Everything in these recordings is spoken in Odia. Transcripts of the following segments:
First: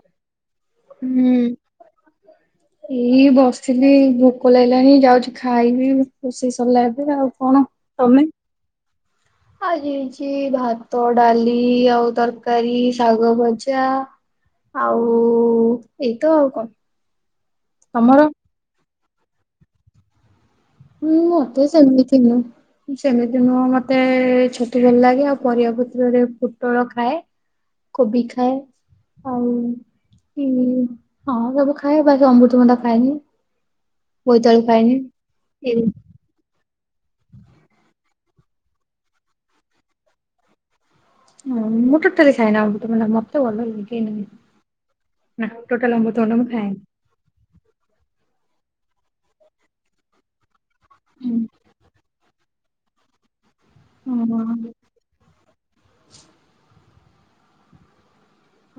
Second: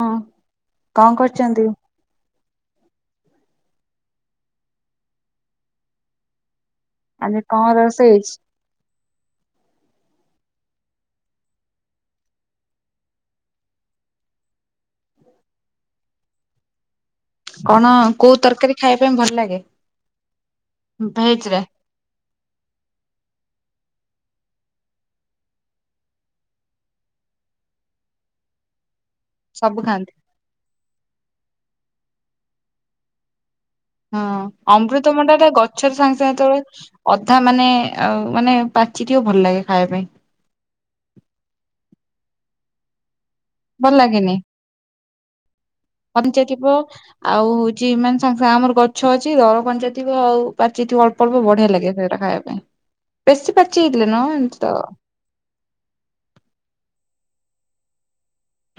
ହଁ କଣ ହୁଁ କରୁଛନ୍ତି? ଏଇ ବସ୍ ଆି ଭୋକ ଲାଗିଲାଣିି ଯାଉଛି ଖାଇବି ସରିଲା ଏବେ ଆଉ ଆଜି କଣ ରୋଷେଇ ତମେ? ହେଇଛି ଆଜି ହେଇଛି ଭାତ ଡାଲି ଆଉ ତରକାରୀ ଶାଗ ଭଜା ଆଉ ଏଇତ ଆଉ କଣ। କଣ ତମର? କୋଉ ତରକାରୀ ଖାଇବା ପାଇଁ ଭଲ ଲାଗେ? ହୁଁ ଭେଜ ରେ ମତେ ସେମିତିିନୁହୁଁ ସେମିତିିନୁହୁଁ ମ ମତେ ଛତୁ ଭଲ ଲାଗେ ଆଉ ପରିବା ପତ୍ର ରେ ପୋଟଳ ଖାଏ କୋବି ଖାଏ ଆଉ ସବୁ ଖାଆନ୍ତି ହଁ ସବୁ ଖାଏ ବାକି ଅମୃତ ଭଣ୍ଡା ଖାଏନି। ହଁ ବୋଇତାଳୁ ଖାଏନି ଅମୃତ ଭଣ୍ଡା ଟା ଏଇ ଗଛରୁ ସାଙ୍ଗେ ସାଙ୍ଗେ ତୋଳେ ଅଧା ମାନେ ଆ ମାନେ ପାଚିଟି ଭଲ ଲାଗେ ଖାଇବା ପାଇଁ। ହଁ ମୁଁ ଟୋଟାଲ ଖାୟେନି ଅମୃତ ଭଣ୍ଡା ମତେ ଭଲ ଲାଗେନି ହଁ। କଞ୍ଚା ଥିବ ଆଉ ହଉଛି ମାନେ ସାଙ୍ଗେ ସାଙ୍ଗେ ଆମର ଗଛ ଅଛି ଦର ପଣିଚା ଥିବ ଆଉ ଛି ଏଠି ଅଳ୍ପ ଅଳ୍ପ ବଢିଆ ଲାଗେ ସେଟା ଖାଇବା ପାଇଁ ବେଶୀ [unintelligible] ହୁଁ।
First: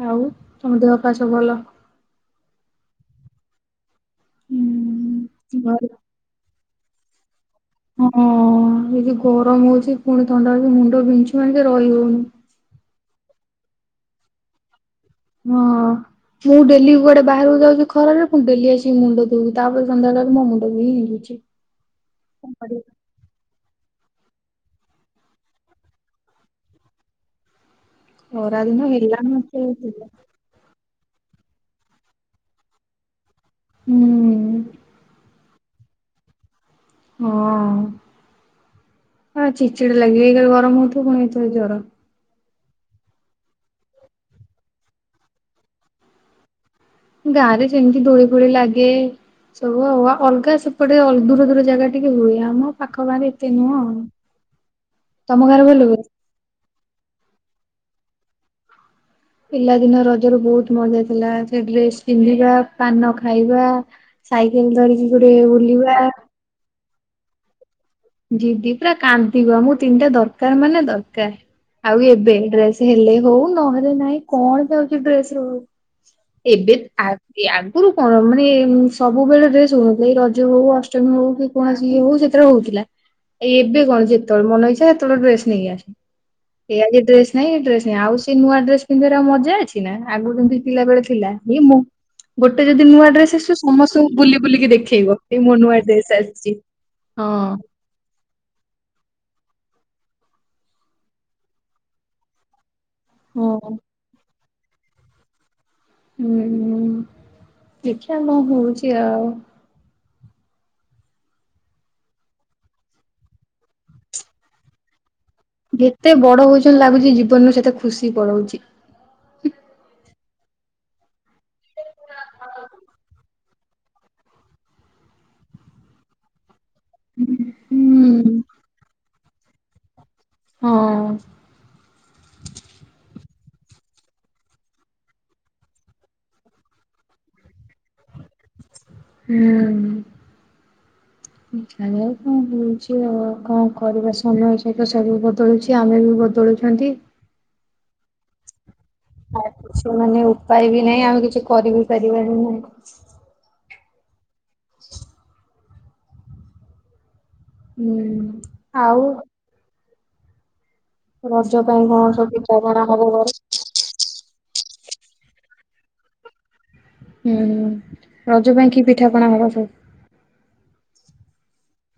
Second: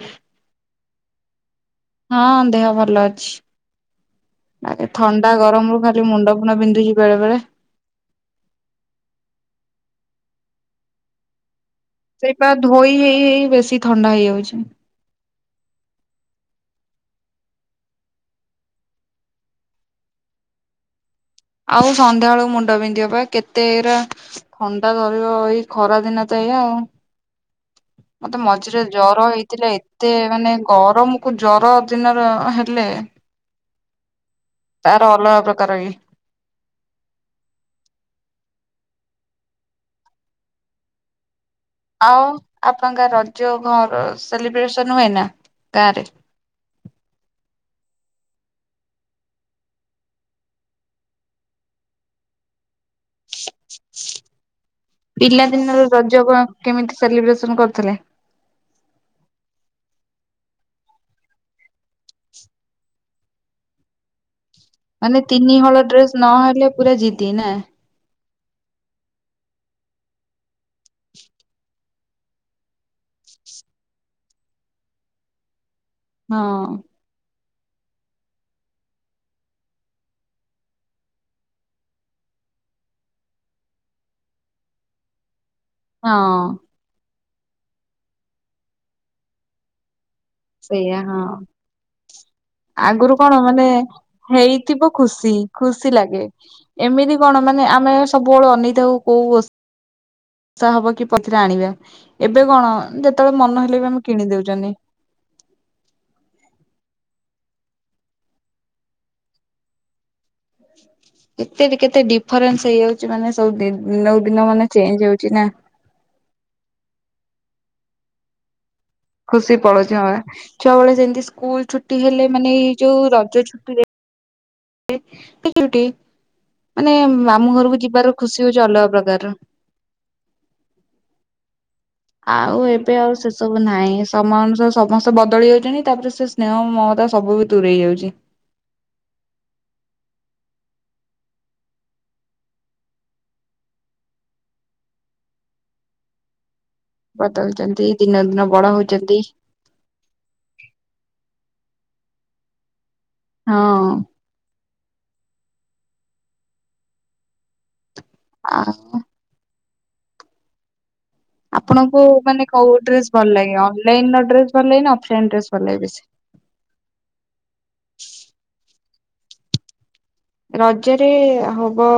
ଆଉ ତମ ଦେହ ପାା ସବୁ ଭଲ? ହଁ ଦେହ ଭଲ ଅଛି ଥଣ୍ଡା ହୁଁ ଗରମ ରୁ ଭଲ। ଖାଲି ମୁଣ୍ଡ କ ବିନ୍ଧୁଛି ବେଳେ ବେଳେ। ହଁ ଏି ଗରମ ହଉଛି ପୁଣି ଥଣ୍ଡାଛି ମୁଣ୍ଡ ବିନ୍ଛୁ ମ ସେଇପା ଧୋଇ ହେଇ ହେଇ ବେଶୀ ଥଣ୍ଡା ହେଇଯାଉଛି। ହଁ। ମୁଁ ଡେଲି କୁଆଡେ ବାହାରକୁ ଯାଉଛି ଖରରେ ପଣି ଡେଲି ଆସିକି ମୁଣ୍ଡ ଦୁଉଛି ତାପରେ ସନ୍ଧ୍ୟାବେଳଳେ ମୋ ମୁଣ୍ଡ ବି ହେଇଯାଉଛି। ଆଉ ସନ୍ଧ୍ୟାବେେଳକୁ ମୁଣ୍ଡ ବିନ୍ଧିବା ପାଇଁ କେତେ ଏତେ ଏଇରା ଥଣ୍ଡା ଧରିବ ଏଇ ଖରାଦିନ ତ ଏଇା ଆଉ। ମତେ ଖରା ଦିନ ମଝିରେ ହେଲା ଜର ମାତ୍ରେ ହେଇଥିଲା ହୁଁ ଏତେ ମାନେ ଗରମ ରମକୁ ଜର ଦିନରେ ହେଲେ ତାର ଅଲଗା ପ୍ରକାର। କର। ହଁ ଆ ଚିଚିଟା ଲାଗିବାଲି ଗରମ ହଉଥିବ ପୁଣି ଏ ସେ ଜର ଆଉ ଆପଣଙ୍କ ରଜ ଘର ସେଲିବ୍ରେସନ ହୁଏ ନା ଗାଁରେ? ଗାଁ ରେ ଯେମିତି ଦୋଳି ଫୋଳି ଲାଗେ ସବୁ ଆଉ ଅଲଗା ସେପଟେ ଦୂର ଦୂର ଜାଗା ଟିକେ ହୁଏ ଆମ ପାଖ ପାାଖ ଏତେ ନୁହଁ ଆଉ ତମ ଘାରେ ପିଲାଦିନର ଭଲ ରଜ କଣ କେମିତି ସେଲିବ୍ରେସନ କରଥିଲେ? ପିଲାଦିନ ରଜ ର ବହୁତ ମଜା ଥିଲା ସେ ଡ୍ରେସ ପିନ୍ଧିବା ପାନ ଖାଇବା ସାଇକେଲ ଧରିକି ମାନେ ଗୋଟେ ତିନି ହଳ ବଲିବ ଡ୍ରେସ ନହେଲେ ପୁରା ଜିତି ନା? ଦିଦି ପୁରା କାନ୍ଦିବ ମୁଁ ତିନିଟା ଦରକାର ମାନେ ଦରକାର। ଆଉ ଏବେ ଡ୍ରେସ ହେଲେ ହଉ ନହେଲେ ନାଇଁ କଣ ଯାଉଛି ଡ୍ରେସ ରଉ। ହଁ ଏବେ ଆ ଏ ଆଗରୁ କଣ ମାନେ ସବୁବେଳେ ଡ୍ରେସ ହୁନଥିଲା ଏଇ ରଜ ହଉ ଅଷ୍ଟମୀ ହଉ କି କୌଣସି ଇଏ ହଉ ସେ ହଉଥିଲା ଏ ଏବେ କଣ ଯେତେବେଳେ ମନେ ହେଇଛା ସେତେବେଳେ ଡ୍ରେସ ନେଇକି ଆସ ହଁ ଏ ଆଜି ଡ୍ର ନାଇଁ ଏଇ ଡ୍ରେସ ଆଉ ସେ ନୂଆ ଡ୍ରେସ ପିନ୍ଧିବାର ଆଉ ମଜା ଅଛି ନା ଆଗରୁ ଯେମିତି ସେଇଆ ପିଲାବେଳେ ହଁ। ଥିଲା ମୁଁ ଗୋଟେ ଯଦି ନୂଆ ଆଗରୁ ଡ୍ରେସ କଣ ଆସିବ ମାନେ ସମସ୍ତଙ୍କୁ ବୁଲି ବୁଲିକି ହେଇଥିବ ଦେଖେଇବ ଖୁସି ଏଇ ମୁୋ ନୂଆ ଖୁସି ଡ୍ରେସ ଲାଗେ। ଆସିଛି। ଏମିତି ହଁ। କଣ ମାନେ ଆମେ ସବୁବେଳେ ଅନିତାଉ କୋଉ ବସି ଆଷା ହବ କି ପଥରେ ଆଣିବା ଏବେ କଣ ଯେତେବେଳେ ମନ ହଁ। ହେଲେ ବି ଆମେ କିଣିଦଉଛୁ। [unintelligible] ହୁଁ ଦେଖିବା କଣ ହଉଛି ଆଉ। କେତେ କେତେ ଡିଫରେନ୍ସ ହେଇଯାଉଛି ମାନେ ସବୁ ନ ଦିନ ମାନେ ଚେଞ୍ଜ ହଉଛି। ନା। ଯେତେ ବଡ ହଉଛନ, ଲାଗୁଛି ଜୀବନରୁ ସେତେ ଖୁସି ପଳଉଛି। ଖୁସି ପଳଉଛି। ହଁ ବା ଛୁଆ ବେଳେ ସେମତି ସ୍କୁଲ ଛୁଟି ହେଲେ। ମାନେ ଏଇ ଯୋଉ ରଜ ଛୁଟିରେ [inaudible] ମାନେ ମାମୁଁ ଘରକୁ ଯିବାର ହୁଁ ଖୁସି ହଉଛି, ଅଲଗା ପ୍ରକାରର। ହଁ। ଆଉ ଏବେ ଆଉ ସେ ସବୁ ନାହିଁ। ସମୟ ଅନୁସାରେ ସମସ୍ତେ ବଦଳି ଯାଉଛନ୍ତି। ତାପରେ ସେ ସ୍ନେହ ମ ତ ସବୁ ବି ଦୂରେଇ ଯାଉଛି। ହୁଁ। ଆ କଣ ହଉଛି, ଆଉ କଣ କରିବା ସମୟ ସହିତ ସବୁ ବଦଳୁଛି, ଆମେ ବି ବଦଳୁଛୁ। ବଦଳୁଚନ୍ତି। ଦିନ ଦିନ ବଡ ହଉ ଆଉ, କିଛି ମାନେ ଉପାୟ ବି ନାହିଁ, ଆମେ କିଛି କରିବି ପାରିବାନି ନାହିଁ। ହଁ। ହୁଁ। ଆଉ, ରଜ ପାଇଁ ଆପଣଙ୍କୁ, କଣ ସବୁ ମାନେ କୋଉ ପିଠାପଣା ଡ୍ରେସ୍ ହବ ଘରେ? ଭଲ ଲାଗେ? ଅନ୍ ଲାଇନର ଡ୍ରେସ୍ ଅନ୍ ଲାଇନ ନା ଅଫ୍ ଲାଇନ ଡ୍ରେସ୍ ଭଲ ଲାଗେ ବେଶି? ହୁଁ, ରଜ ପାଇଁ କି ପିଠାପଣା ହବ ସବୁ? ରଜରେ ହବ,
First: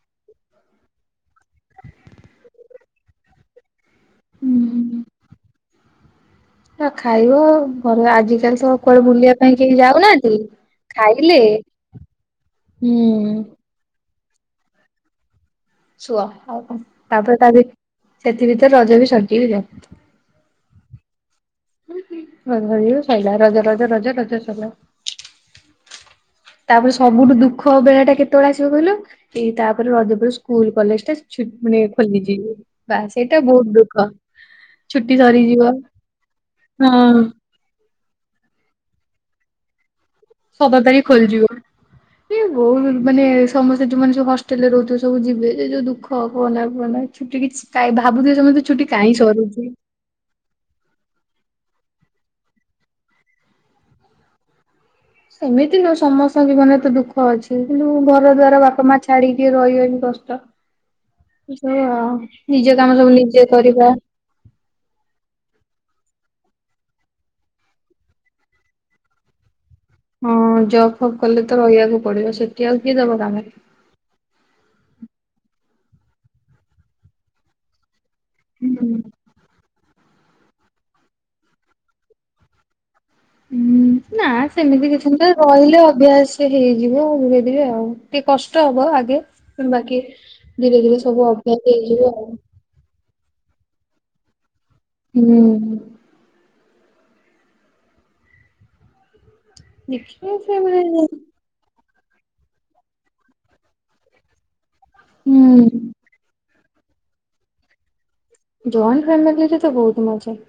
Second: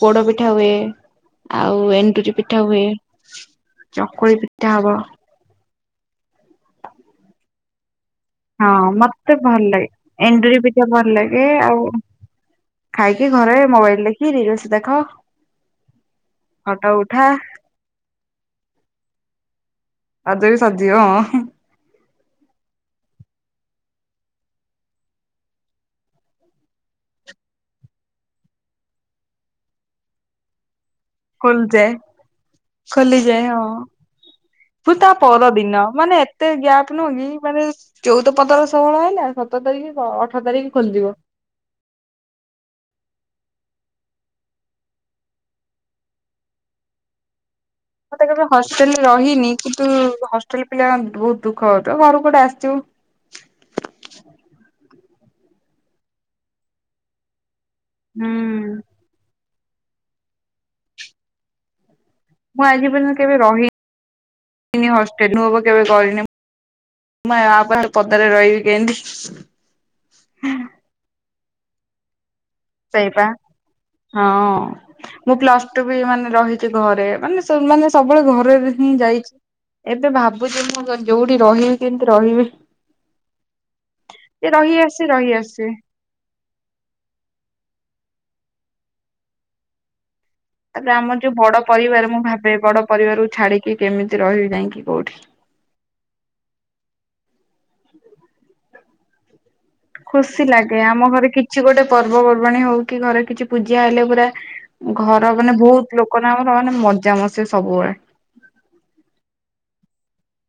ପୋଡପିଠା ହୁଏ। ଆଉ ଏଣ୍ଡୁରିପିଠା ହୁଏ, ଚକୁଳିପିଠା ହବ। ଆ ଖାଇବ ଆଉ। ଗଲା ଆଜି ହଁ, ମତେ ଭଲ ଲାଗେ। ଏଣ୍ଡୁରିପିଠା ଭଲ ଖାଇଲେ ଲାଗେ, ଆଉ ଖାଇକି ହୁଁ ଘରେ ମୋବାଇଲ ଦେଖି, ରିଲ୍ସ ଦେଖ। ଶୁଅ। ଆଉ କଣ ଫଟୋ ଉଠା ତାପରେ ତା ସେଥି ଭିତରେ ରଜ ବି ସରିଯିବ। ଅଜ ବି ସରିଯିବ। ହଁ। ରଜ ସରିଗଲେ ସଇଲା। ରଜ ରଜ ରଜ ରଜ ସଲା। ତାପରେ, ସବୁଠୁ ଦୁଃଖ ବେଳା ଟା କେତେବେଳେ ଆସିବ କହିଲୁ? ଏଇ ତାପରେ ରଜ ପରେ ସ୍କୁଲ କଲେଜ ହଠାତ୍ ଛୁଟ୍, ମାନେ ଖୋଲିଯାଏ ଖୋଲିଯିବ। ବା ସେଇଟା ବହୁତ ଦୁଃଖ! ସବୁ ଛୁଟି ତାପର ସରିଯିବ ଦିନ, ମାନେ ଏତେ ଗ୍ୟାପ୍ ନୁହଁ ହଁ। କି! ମାନେ ଚଉଦ ପଦର ଷୋହଳ ହେଲା ସତର ତାରିଖ୍ ସତର ତାରିଖ୍ ଖୋଲିଯିବ। ଇଏ ବହୁଦ ମାନେ, ସମସ୍ତେ ଯୋଉଁ ମାନେ ସବୁ ହଷ୍ଟେଲରେ ରହୁଥିବେ। ସବୁ ଯିବେ, ସେ ଯୋଉ ଦୁଃଖ! କୁହନା, କୁହନା ଛୁଟି କିଛି କାଇଁ ମୁଁ, ତ ଭାବୁଥିବେ କେବେ ସମସ୍ତେ ଛୁଟି ହଷ୍ଟେଲରେ କାଇଁ ରହିନି। ସରୁଛି କିନ୍ତୁ, ହଷ୍ଟେଲ ପିଲା ବୁହୁତ ଦୁଃଖ ତ ଘରକୁ ଗୋଟେ ଆସିଥିବୁ। ସେମିତି ନୁହଁ, ସମସ୍ତଙ୍କ ଜୀବନରେ ତ ଦୁଃଖ ଅଛି। କିନ୍ତୁ ହୁଁ ଘର ଦୁଆର ବାପା ମା ଛାଡିକି। ଟିକେ ରହିଗନି କଷ୍ଟ। ଏସଆଉ ମୁଁ, ଆଜି ପର୍ଯ୍ୟନ୍ତ କେବେ ରହିନିି ହଷ୍ଟେଲ? ମୁଁ ବି କେବେ କହି ମାନେ, ମୁଁ ଆ ପରେ ପଦାରେ ରହିବି କେଏଁତି? ହଁ, ଜବ୍ ଫବ୍ କଲେ ତ ରହିବାକୁ ପଡିବ। ସେତ୍ ସେଇପା ହଁ। ମୁଁ ପ୍ଲସ ଟୁ ବି ମାନେ ରହିଛି ଘରେ। ମାନେ ସ ମାନେ ସବୁବେଳେ ହୁଁ ଘରରେହିଁ ଯାଇଛି। ଏବେ ଭାବୁଛି ମୁଁ ଯୋଉଠି ରହିବି, କିଁତି ରହିବି? ହୁଁ, ନା ସେ ରହି ସେମିତି ଆସିଛି କିଛି ନୁହେଁ, ରହି ଆସିଛି। ରହିଲେ ଅଭ୍ୟାସ ହେଇଯିବ, ଧୀରେ ଧୀରେ ଆଉ। ଟିକେ କଷ୍ଟ ହବ ଆଗେ। କିମ୍ବା କି ତାପରେ ଆମର ଯୋଉ ବଡ ପରିବାର। ମୁଁ ଭାବେ ବଡ ପରିବାରକୁ ଛାଡିକି କେମିତି ରହିବି ଯାଇଁକି? ହୁଁ। ଦେଖିବା ଖୁସି ସେ ଲାଗେ। ମାନେ ହୁଁ ଆମ ଘରେ କିଛି ଗୋଟେ ପର୍ବ ପର୍ବାଣୀ ହଉ କି, ଘରେ କିଛି ପୂଜା ହେଲେ ପୁରା ଘର ମାନେ, ବହୁତ ଲୋକ ନା ଆମର। କହନି ମଜାମସି ସବୁବେଳେ। ଜଏଣ୍ଟ ଫାମିିଲିରେ ତ ବହୁତ ମଜା!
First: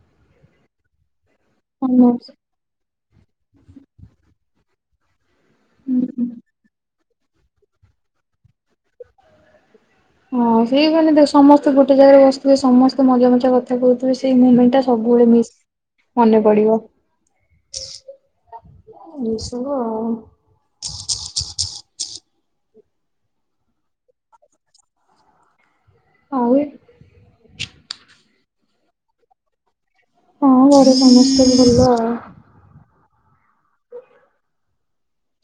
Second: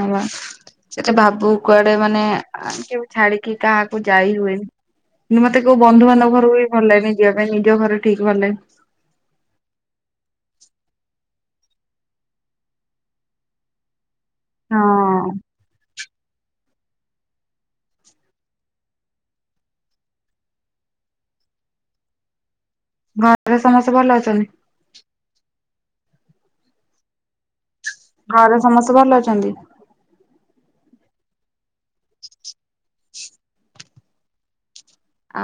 ହଁ ବା। ସେ ଟା ଭାବୁ କୁଆଡେ ମାନେ ସମସ୍ତେ ଅଁ କେଉ ଛାଡିକି କାହାକୁ ଯାଇ ହୁଏନି କିନ୍ତୁ ମତେ କୋଉ ହୁଁ। ବନ୍ଧୁବାନ୍ଧବ ଘର ବି ଭଲଲାଗେନି। ଯିବା ପାଇଁ ନିଜ ଘରେ ଠିକ ଭଲଲାଗେ। ହଁ ସେଇମାନେ ଦେଖ ସମସ୍ତେ ଗୋଟେ ଜାଗାରେ ବସିଥିବେ ସମସ୍ତେ ମଜା ମଜା କଥା କହୁଥିବ। ତ ସେଇ ମୁଁମେଣ୍ଟ ଟା ସବୁବେଳେ ହଁ ମିସ୍ ମନେପଡିବ। ରୁଷିବୁ ଆଉ। ଘରେ ସମସ୍ତେ ଭଲ ଅଛନ୍ତି? ଆଉ? ଘରେ ସମସ୍ତେ ଭଲ ଅଛନ୍ତି? ହଁ ଘର ସମସ୍ତେ ଭଲ ଆଉ।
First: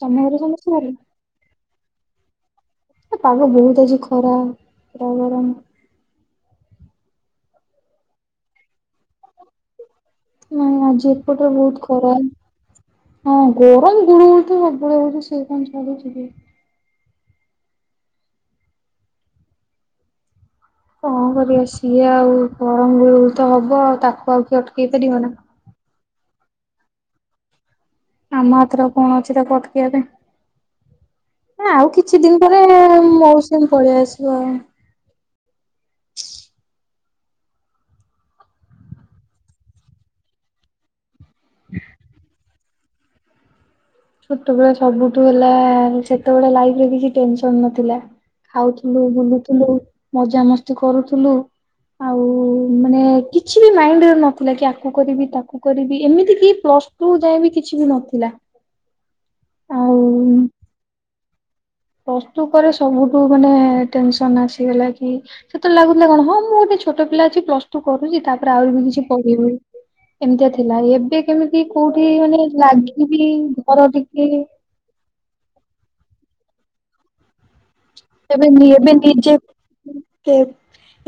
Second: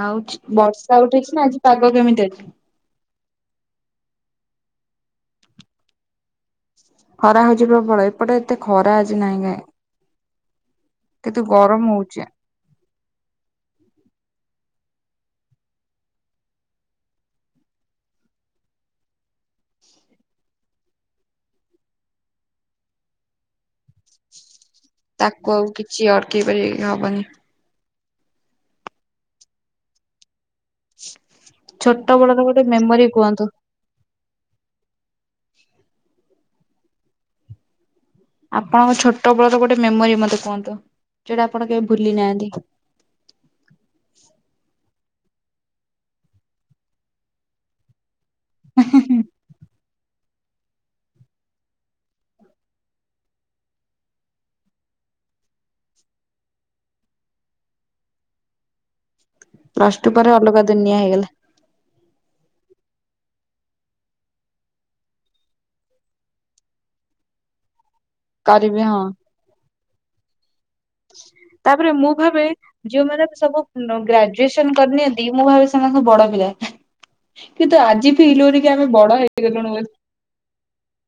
ତମ ଘରେ ସମସ୍ତେ ଭଲ? ବର୍ଷା ଉଠେଇଚି ନା ଆଜି ପାଗ କେମିତି ଅଛି? ପାଗ ବହୁତ ଅଛି ଖରା ପୂରା ଗରମ। ଖରା ହଉଚି ପ୍ରବଳ ଏପଟେ ଏତେ ଖରା ଆଜି ନାଇଁ କାଇଁ। ନାଇଁ ଆଜି କିନ୍ତୁ ଏପଟରେ ବହୁତ ଗରମ ଖରାପ ହଉଛି। ହଁ ଗରମ ଗୁଳୁ ଗୁଳି ତ ସବ୍ ବୁ ବେଳେ ହଉଚି ସେ କଣ ଛାଡୁଛି କି? କଣ କରିବା ସିଏ ଆଉ ଗରମ ଗୁଳୁଗୁଳି ତ ହବ ଆଉ ତାକୁ ଆଉ କିଏ ଅଟ କେଇ ପାରିବ ନା? ସିଏ ଅଟକେଇ ପାରିବେ କି ହେବନି। ଆମ ହାତର କଣ ଅଛି ତାକୁ ଅଟକେଇବା ପାଇଁ ଆଉ ଛୋଟ କିଛି ବେଳର ଦିନ ଗୋଟେ ପରେ ଏ ଏ ମେମୋରି କୁହନ୍ତୁ ମୌସୁମୀ ପଳେଇ ଆସିବ ଆଉ। ଆପଣଙ୍କ ଛୋଟ ବେଳର ଗୋଟେ ମେମୋରି ମତେ କୁହନ୍ତୁ ଯୋଟା ଆପଣ କେବେ ଭୁଲି ନାହାନ୍ତି। ଛୋଟବେଳେ ସବୁଠୁ ହେଲା ସେତେବେଳେ ଲାଇଫରେ କିଛି ଟେନସନ ନଥିଲା। ଖାଉଥିଲୁ ବୁଲୁଥିଲୁ ମଜାମସ୍ତି କରୁଥିଲୁ। ଆଉ ମାନେ କିଛି ବି ମାଇଣ୍ଡରେ ନଥିଲା କି ଆକୁ କରିବି ତାକୁ କରିବି ଏମିତି କି ପ୍ଲସ ସଟୁ ଯାଏ ବି କିଛି ବି ନଥିଲା। ଆଉ ପ୍ଲସଟୁ ପରେ ଅଲଗା ଦୁନିଆ ହେଇଗଲା। ପ୍ଲସଟୁ ପରେ ସବୁଠୁ ମାନେ ଟେନସନ ଆସିଗଲା କି ସେତେବେଳେ ଲାଗୁଥିଲା କଣ ହଁ ମୁଁ ଗୋଟେ ଛୋଟ ପିଲା ଅଛି ପ୍ଲସ ଟୁ କରୁଚି ତାପରେ ଆହୁରି ବି କରିବି ହଁ। କିଛି ପଢିବି। ଏମିତିଆ ଥିଲା ଏବେ କେମିତି ତାପରେ କୋଉଠି ମୁଁ ମାନେ ଭାବେ ଲାଗିବି ଘର ଟିକେ ନ ଦି ମୁଁ ଭାବି ସେଙ୍କ ବଡ ପିଲା। କିନ୍ତୁ ଆଜି ଫିଲ୍ ଏବେ ହଉନି କି ଆମେ ଏବେ ବଡ ନିଜେ ହେଇଗଲୁଣୁ ବୋଲି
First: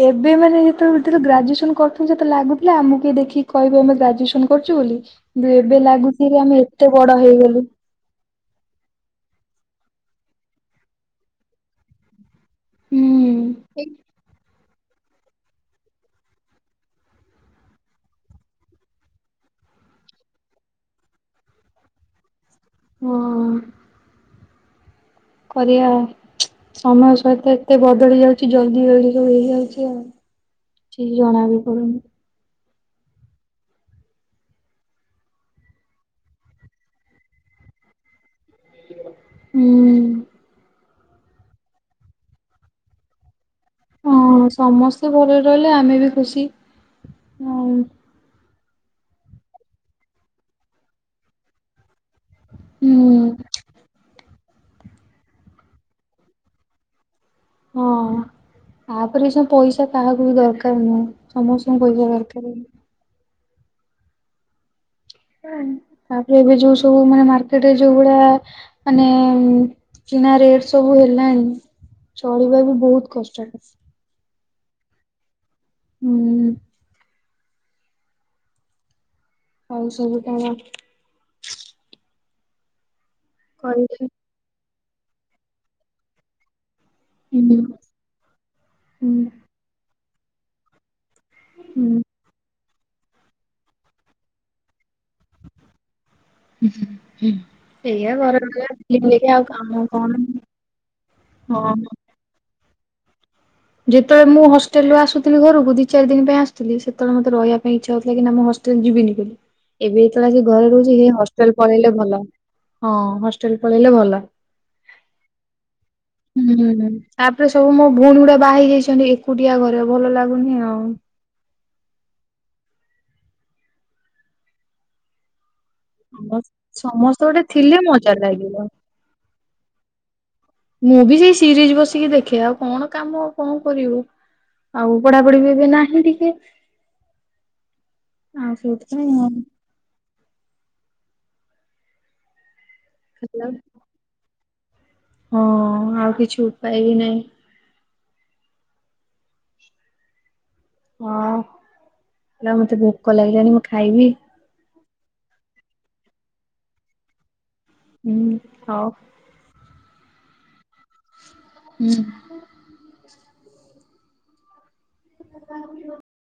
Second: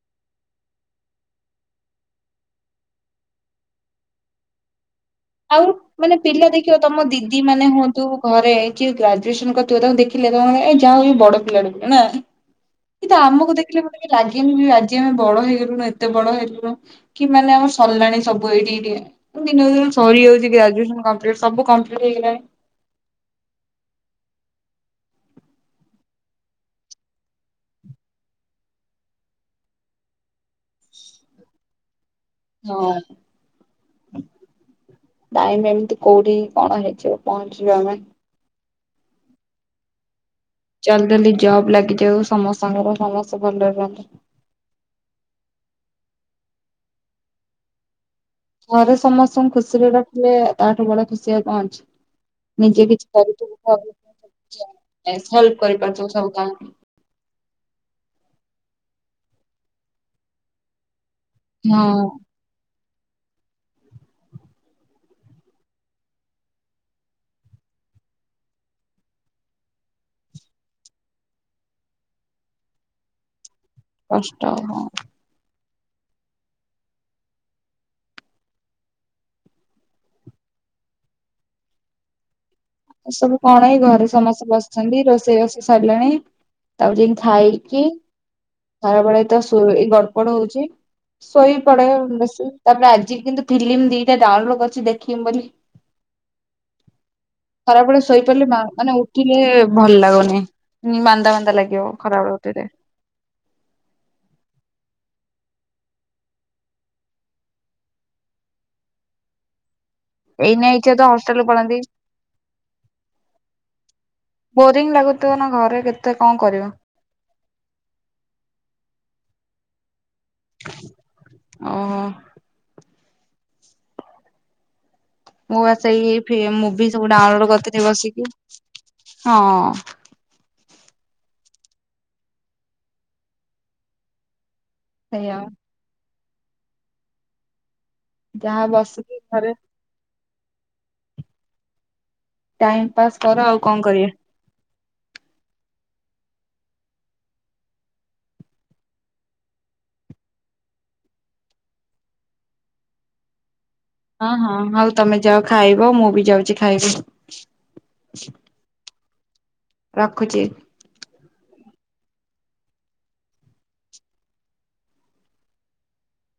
ଏବେ ମାନେ ଭିତରେ ଗ୍ରାଜୁଏସନ କରୁଥିଲି ସେତେ ଲାଗୁଥିଲା ଆମକୁ କିଏ ଦେଖି କହିବେ ଆମେ ଗ୍ରାଜୁଏସନ କରଚୁ ବୋଲି? କିନ୍ତୁ ଆଉ ଏବେ ମାନେ ଲାଗୁଛି କି ପିଲା ଆମେ ଦେଖିବ ଏତେ ତମ ବଡ ଦିଦି ହେଇଗଲୁ। ମାନେ ହୁଅନ୍ତୁ ଘରେ କି ଗ୍ରାଜୁଏସନ କରି ତାକୁ ଦେଖିଲେ ତ ଏଇ ଯାହା ହଉ ବଡ ପିଲା ନା କିନ୍ତୁ ଆମକୁ ଦେଖିଲେ ହୁଁ। ମତେକାଇଁ ଲାଗେନି ବି ଆଜି ଆ ଆମେ ବଡ ହେଇଗଲୁୁ ଏତେ ବଡ ହେଇଗଲୁଣି, କି ମାନେ ଆମର ସରିଲଣି ସବୁ ଏଇଠି ଏଇଠ ଦିନ ଦିନ ସରିଯାଇଚି ଗ୍ରାଜୁଏସନ କମ୍ପିଲଟି ସବୁ କମ୍ପ୍ଲିଟ ହେଇଗଲାଣି। ହଁ। କରିଆ ସମୟ ସହିତ ଏତେ ବଦଳି ଯାଉଚି ଜଲଦି ଜଲଦି ସବୁ ହେଇଯାଉଚି ଆଉ ଠିକ ଜଣା ବି ପଡୁନି। ହଁ। ନାଇମ ଏମିତି କୋଉଠି କଣ ହେଇଯିବ ପହଞ୍ଚିବ ଆମେ ହୁଁ। ଚାଲ ଚାଲି ଜବ୍ ଲାଗିଯାଉ ସମସ୍ତଙ୍କର ସମ ହଁ ସମସ୍ତେ ଭଲରେ ରହିଲେ ଆମେ ବି ଖୁସି। ଆ ଘରେ ସମସ୍ତଙ୍କୁ ଖୁସିରେ ରଖିଲେ ତାଠୁ ବଡ ଖୁସି ଆଉ କଣ ଅଛି। ନିଜେ ବି କିଛି ହୁଁ କରୁଥିବୁ [unintelligible] ହେଲ୍ପ କରି ପାରୁଥିବୁ ସମସ୍ତଙ୍କର। ହଁ ତାପରେ ସେ ପଇସା କାହାକୁ ବି ଦରକାର ନୁହେଁ। ସମସ୍ତ ଙ୍କୁ ହଁ ପଇସା ଦରକାର। ତାପରେ ଏବେ ଯୋଉ ସବୁ ମାନେ ମାର୍କେଟରେ ଯୋଉ ଭଳିଆ ମାନେ କ ସୁନା ରେଟ ସବୁ ହେଲାଣି ଚଳିବା ବି ବହୁତ କଷ୍ଟ। ଷ୍ଟ ହଁ। ହୁଁ। ଆଉ ସବୁ କଣ? ଏ ସବୁ କଣ ଏଇ କହିବି ଘରେ ସମସ୍ତେ ବସିଛନ୍ତି, ରୋଷେଇ ବାସ ସରିଲାଣି। ତାକୁ ଯାଇଁ ହୁଁ ଖାଇକି ହୁଁ ଖରାବେଳେ ତ ଶୋଇ ଏଇ ଗଡପଡ ହଉଚି। ଶୋଇ ପଡେ ହୁଁ ବେଶୀ, ତାପରେ ଆଜି କିନ୍ତୁ ଫିଲିମ୍ ଦିଟା ଡାଉନଲୋଡ କରିଛି ଦେଖ ଉଁ ହୁଁ ହୁ। ଖରାବେଳେ ଶୋଇ ପଡ଼ିଲେ ମା ମାନେ ଉଠିଲେ ଆଉ କାମ ଭଲ କଣ ଲାଗୁନି ମାନ୍ଦା ମାନ୍ଦା ହଁ ଲାଗିବ ଖରାବେଳ ଟାରେ। ଯେତେବେଳେ ମୁଁ ହଷ୍ଟେଲରୁୁ ଆସୁଥିଲି ଘରକୁ ଦି ଚାରି ଦିନ ପାଇଁ ଆସୁଥିଲି ସେତେବେଳେ ମତେ ରହିଆ ପାଇଁ ଇଚ୍ଛା ହଉଥିଲା କି ନା ମୁଁ ହଷ ଷ୍ଟେଲ ଯିବିନି ବୋଲି। ଏବେ ଯେତେବେଳେ ଆସି ଏଇନା ଘରେ ଇଚ୍ଛା ରହୁଚି, ତ ହେ ହଷ୍ଟେଲ ପଳାନ୍ତି ପଳେଇଲେ ଭଲ ହଁ ହଷ୍ଟେଲ ପଳେଇଲେ ଭଲ। ବୋରିଂ ଲାଗୁଥିବ ନା ଘରେ କେତେ କଁ ହୁଁ କରିବ। ତାପରେ ସବୁ ମୋ ଭଉଣୀ ଗୁଡା ବାହା ହେଇ ଯାଇଛନ୍ତି ଏକୁଟିଆ ଘରେ ଭଲ ଆ ଲାଗୁନି ଆଉ। ଓହୋ ମୁଁ ବା ସେଇ ମୁଭି ସବୁ ସମସ୍ତେ ଗୋଟେ ଡାଉନଲୋଡ ଥିଲେ କରିଥିଲି ମଜା ବସିକି ଲାଗିବ। ହଁ। ମୁଁ ବି ସେଇ ସିରିଜ ବସିକି ଦେଖେ ଆଉ କଣ କାମ ଆଉ କଣ କରିବୁ। ଆଉ ସେଇଆ ପଢାପଢି ବି ଏବେ ନାହିଁ ଟିକେ। ଆଉ ଯାହା ସେଇଥିପାଇଁ ବସକି ଘରେ। ଟାଇମ ପାସ୍ କର ଆଉ କଣ କରିଆ। ହଁ ଆଉ କିଛି ଉପାୟ ବି ନାହିଁ। ହଁ କହିଲି ଆଉ ମତେ ଭୋକ ଲାଗିଲାଣିି ହଁ ହଁ ହଉ ତମେ ଯାଅ ଖାଇବ, ମୁଁ ବି ଯାଉଛି ଖାଇବି। ହୁଁ ହଉ। ରଖୁଚି। ହୁଁ। [unintelligible]